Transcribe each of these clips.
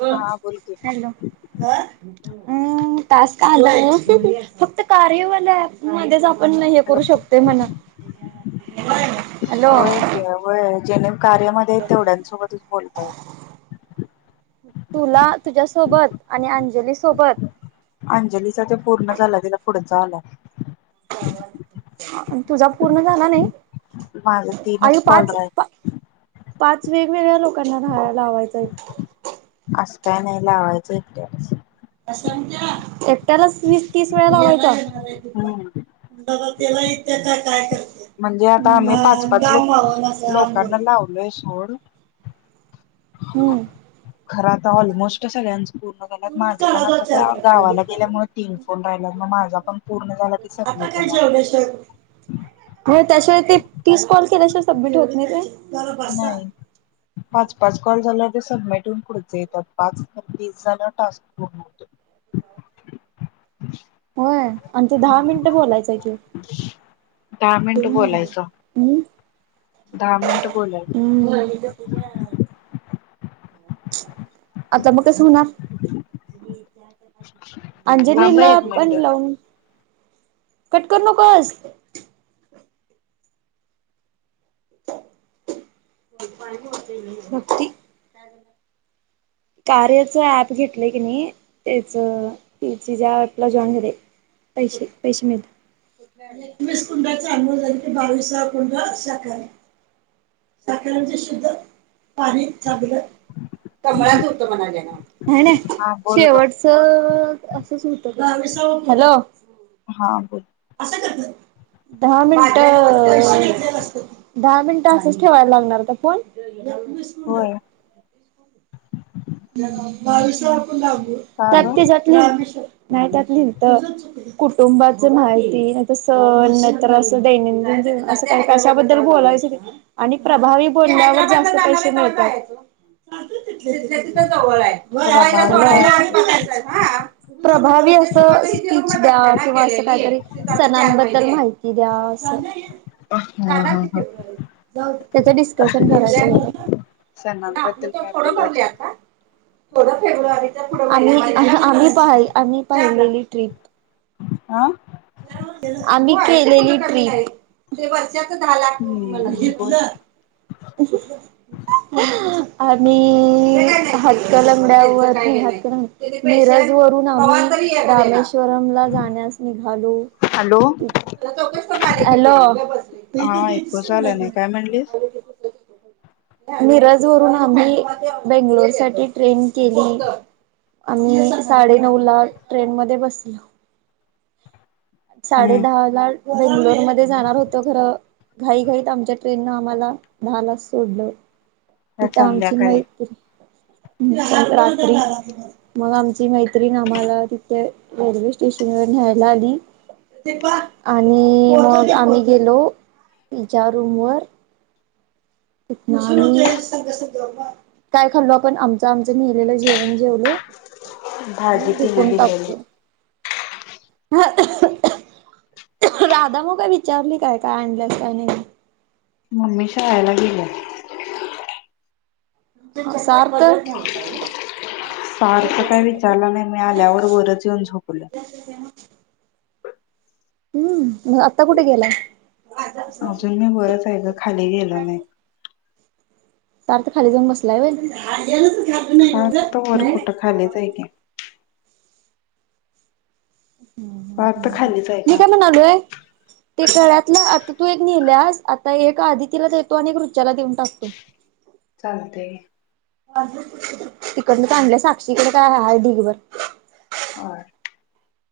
ल हा बोल की हॅलो अम् काास का आ फक्त कार्यवाला आहे मध्ये पण हे करू शकते म्हण हॅलो हो जेणे कार्यमध्ये तेवढ्यांसोबतच बोलतायेत तुला तुझ्यासोबत आणि अंजली सोबत अंजलीचा ते पूर्ण झाला तिला पुढंचा आला तुझा पूर्ण झाला नाही माझं आई तीनच कॉल पाच राहिलं पाच वेगवेगळ्या लोकांना राहायला लावायचंय असं काय नाही लावायचं इटस एकट्यालाच वीस तीस वेळा लावायचा. हम्म द त्यालाही त्याच्या काय करते म्हणजे आता आम्ही गा पाच पाच गाम लोक मावून असं आंबून लोकांना लावलोय सोड हम्म खर आता ऑलमोस्ट सगळ्यांच पूर्ण झालात माझे पण काढा आता चार गावाला बाटल्या गेल्यामुळे तीन फोन राहिलात मग माझा पण पूर्ण झाला की सग चनेश्वर हो त्याशिवाय ते तीस कॉल केल्याशिवाय सबमिट होत नाही का नाही पाच पाच कॉल झाला ते सबमिट होऊन पुढचे येतात पाच तीस जण टास्कत होय आणि ते दहा मिनिट बोलायचंय की हम्म दहा मिनिटं बोलायला म्म् आता मग कस होणार अंजली थांब हं ला एक पण मिनिट लावून कट करू नकोस भक्ती कार्याच ऍप घेतलंय की नाही त्याच ग्रुपला जॉईन होऊ दे पैसे पैसे मिळता एकवीस कुंडाचा अनमल झाली ते बावीसा कुंड साख साखरांच शुद्ध पाणी चांगलं कमळच होत म्हणाले नात नाही नाही हा बोल ग शेवटच असंच होत का हॅलो हां ब असं करत दहा मिनट दहा मिनटं असंच ठेवायला लागणार का फोन स होय का ग लाात जात नाहीतली तर [unintelligible] कुटुंबाच माहिती नाही तर सण नाहीतर असं दैनंदिनीव अस का कशाबद्दल बोलायचं आणि प्रभावी बोलण्यावर जास्त पैसे मिळतात‌ ति जवळ आहेला प्रभाविका असते प्रभावी असं स्पीच द्या किंवा अस काहीतरी सणांबद्दल माहिती द्या अस हा झाला हा ते हा फेब्रुवारी जा त्याच डिस्कशन कराय आपलं सणांबद्दल तर काय थोडं बोलायचं भरलेत होतं फ्रुवारीही आम्ही पा आम्ही पाहिलेली ट्रिप आह आम्ही केलेली ट्रीप झाला हम्म बोल आणि हातकलंगड्या वरती हाच रंग मिरज वरून आम्ही रामेश्ववरमला जाण्यास निघालो हॅलो हॅलो हा ऐकूच आला नाही काय [unintelligible] म्हणलीस मिरज वरून आम्ही बेंगलोर साठी ट्रेन केली आम्ही साडेनऊ ला ट्रेन मध्ये बसलो साडे हम्म दहा ला बेंगलोरमध्येध्ये जाणार होत खरं घाई घाईत आमच्या ट्रेननं आम्हाला दहालाच सोडलं. आज तिथ आमची संध्याकाळी मैत्री रात्री मग आमची मैत्रीण आम्हाला तिथे रेल्वे स्टेशन व न्यायला आली आणि मग आम्ही गेलो तिच्या रूम वर संग सबा काय खाल्लो आपण आमच आमचं नेहिलेलं जेवण जेवलो भाजी आणि तिनं झुकून दिलेली टाकलो राधा म काय विचारली काय काय आणल्यास काय नाही मम्मी शाळेला गेले सार तर. सारखं काय विचारला नाही मी आल्यावर वरच येऊन झोपलं. [inaudible] हम्म आता कुठे गेलाय. अजून मी वरच आहे खाली गेलो नाही तरार तर खाली जाऊ बसलाय. त वर कुठं खालीच आहे का. ह ह सार्थ ह खालीच आहे मी का काय म्हणालोय. ते गळ्यातलं आता तू एक नेल्यास आता एक आदिती ला देतो आणि एक रुचाला देऊन टाकतो. [unintelligible] चालतय! तिकडन काय आणल्या, साक्षीकडे काय हाय ढिगभर. ह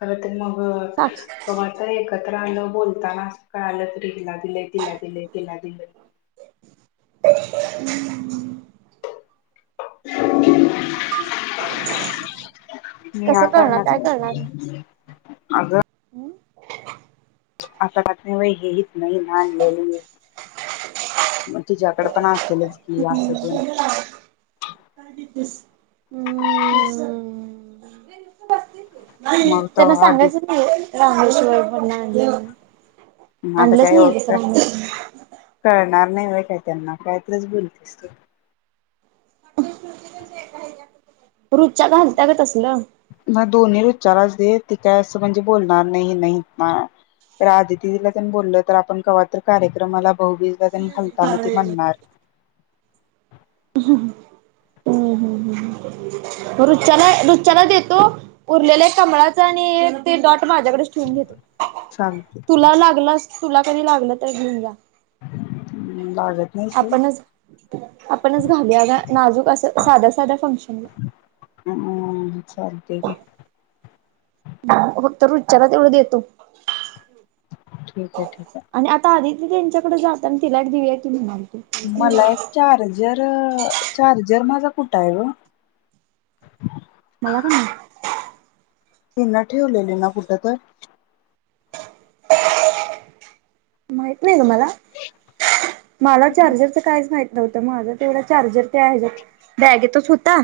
खर तर मग साक्षी कमा एकत्र आलं बोलताना कळालं तर तिला दिले तिला दिले तिला दिले. हम्म्म्म [inaudible] मी कसं कळणार आकारणाच काय कळणार अग हम्म. आता घात नाही बाई ही हितन हिन आणलेली मग तिच्याकड पण असेलच की असं तेन [inaudible] हम्म. मग त्यांना तवा सांगायचं आधीच नाही होय रामेश्वर मधन आणलेली मग आता आणलंच काय नाहीय तस काय रामेश्वर कळणार नाही होय काय त्यांना कायतरच बोलतीस तू रुच्या घालत्या ग तसलं. मग दोन्ही विचारलतीत ती काय असं म्हणजे बोलणार नाही हिन हिथन खरं आदितिला बोलल तर आपण कवा तर कार्यक्रमाला भाऊबीजला तेन घालताना ती म्हणणार हम्म हम्म हम्म रुच्याला रुच्याला देतो उरलेलं एक कमळाच आणि ते डॉट माझ्याकडेचं ठेऊन घेतो चालतंय तुला लागल तुला कधी लागलं तर घेऊन जा हम् वाजत नाही सोड. आपणच आपणच घालूया काय नाजूक असं साध साध्या फंक्शनला. हम्म चालतंय की फक्त रुचाला तेवढं देतो ठीक हाय ठीक हाय आणि आता आदिती त्यांच्याकडे जाताना तिला एक देऊया की म्हणालती मला एक चार्जर चार्जर माझा कुठं हाय गं? मला काय माहित? तीनं ठेवलेली ना कुठं तर? माहित नाही गं मला मला चार्जरच कायच माहित नव्हतं माझा तेवढा चार्जर त्या हेच्यात बॅगेतंच हुता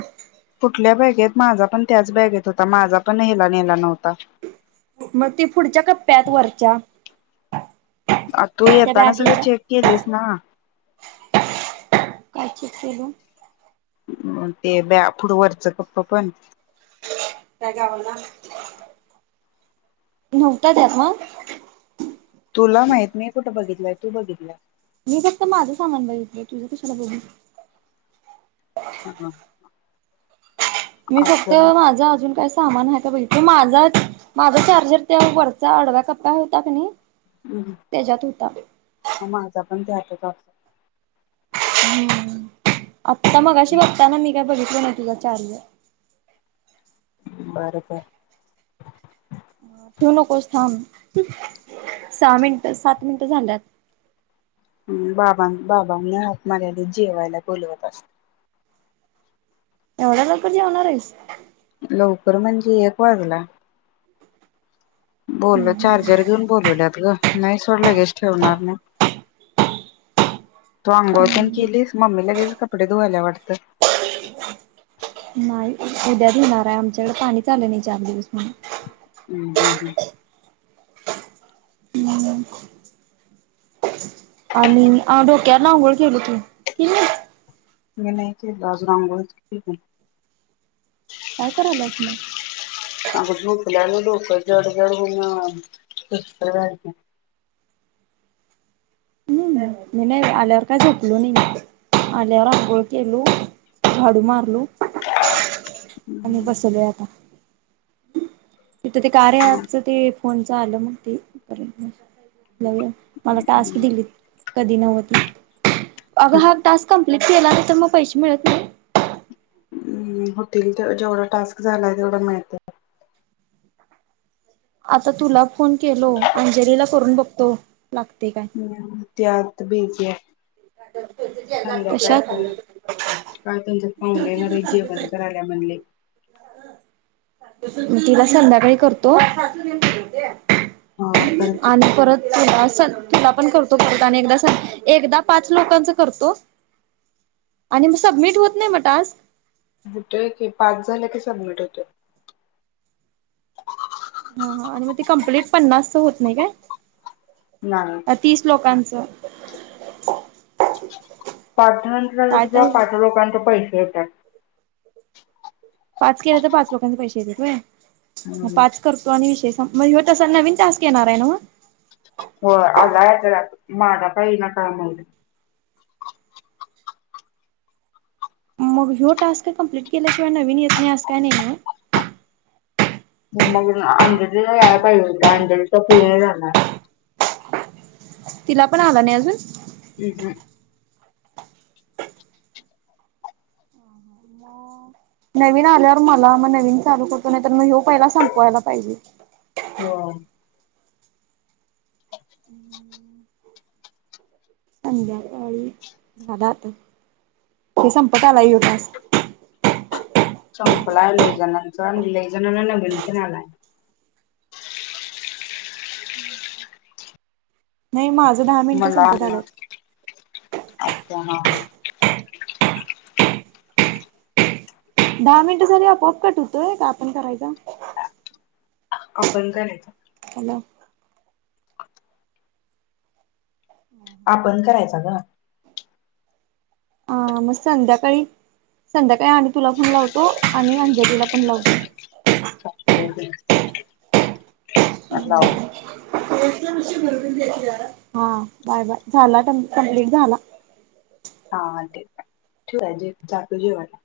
कुठल्या बॅगेत माझा पण त्याच बॅगेत हूता माझा पण हेला नेला नव्हता मग ते पुढच्या कप्प्यात वरच्या तू त्या येताना सगळे बॅगेच्या चेक केलीस ना. काय चेक केलो ते ब्या पुढ वरचं कप्प पण. काय गावला नव्हता त्यात मग. तुला माहित मी कुठं बघितलंय तू बघितल्यास मी फक्त माझं सामाण बघितलं तुझं कशाला बघू ह. मी फक्त माझं अजून काय. सामान ह का बहि माझा माझा चार्जर त्या वरचा अडव्या कप्पा होता क नाही. त्याच्यात होता. माझा पण ते हातचत. हम्म आता मगाशी बघताना मी काय बघितलं नाही तुझा चार्ज. बर का ठेव नकोस थांब सहा मिनिटं सात मिनिटं झाल्यात. बाबां बाबांनी हात मार्याला जेवायला बोलवत असत एवढ्या लोक जेवणार आहेस. लवकर म्हणजे एक वर्गला. बोल चार्जर घेऊन बोलवल्यात ग नाही सोड लगेच ठेवणार नाही. तो अंंगवनी केलीस म्मी लगेच कपडे धुवायला वाटतं. नाही उद्यात येेणार आहे आमच्याकडे पाणी चालं नाही चार दिवस म्हण. हम् हम् हम्. हम्. आणि डोक्यावर ना अंघोळ केेल तू कि. मी नाही केलो अजून अंगोळ केली काय करायलायस म. अग झोकल्यालं लोक जड जडून. आल्याववर का चकलु न आल्यावर आळेु - झाडू मारलो आणि हम्म बसल आता तिथं ते कार आहे आपच ते फोनच आलं मग तेपर्यंत मला टास्क दिली. कधी नव्हती अग हा टास्क कंप्लीट केला तर मग पैसे मिळत नाही. हम् होतील जेवढा टास्क झाला तेवढा मिळत. आता तुला फोन केलो अंजलीला करून बघतो लागते काय. त्यात बीज काय कशात कर. काय त्यांच फाउंडेणारे जेवण करायला म्हणले. म तिला संध्याकाळी करतो हा करते आणि परत तुला स तुला पण करतो परत आणि एकदा सदा. पाच लोकांचा करतो आणि मग सबमिट होत नाही म्ह आज. होतय की पाच झाले की सबमिट होत. ह ह आणि मग ते कंप्लीट पन्नास होत नाही नाही काय तीस. लोकांचं. पाच नंतर आ क काय किंवा तर पाच लोकांचे पैसे येतात. पाच केले तर पाच लोकांचे पैसे येतेय हम्म पाच. करतो आणि विषेषजे हो तसा नवीन टॅक्स येणार आहे ना मग हो आला माझा काही ना काय माहि. मग हो टास्क कम्प्लीट केल्याशिवाय नवीन येत नाही आहे काय नाही. मग अंधरीला याला पाहिजे होत अंजेरीचा पूर्ण झाणार. तिला पण आला नाही अजून हम् हम् नवीन आल्यावर मला मग नवीन चालू करतो नाही तर मी हे पहिला संपवायला पाहिजे हो संध्याकाळी झाला आता ते संपत आला यगास. संपलाय लहिजणांचा आणि ललेजणना नवीनकन आलाय हम् नाही माझ मला अच्छा ह ह दहा मिनिट सा आपआप कट होतोय का आपण करायचा आपण का नाहीेत हला हम आपण करायचा ग ह मग संध्याकाळी संध्याकाळी आणि तुला पण लावतो आणि अंजलीला पण लावतो हो हला हा बाय बाय झाला कंप्लीट झाला हा तेू आहे जे ातू जेवाट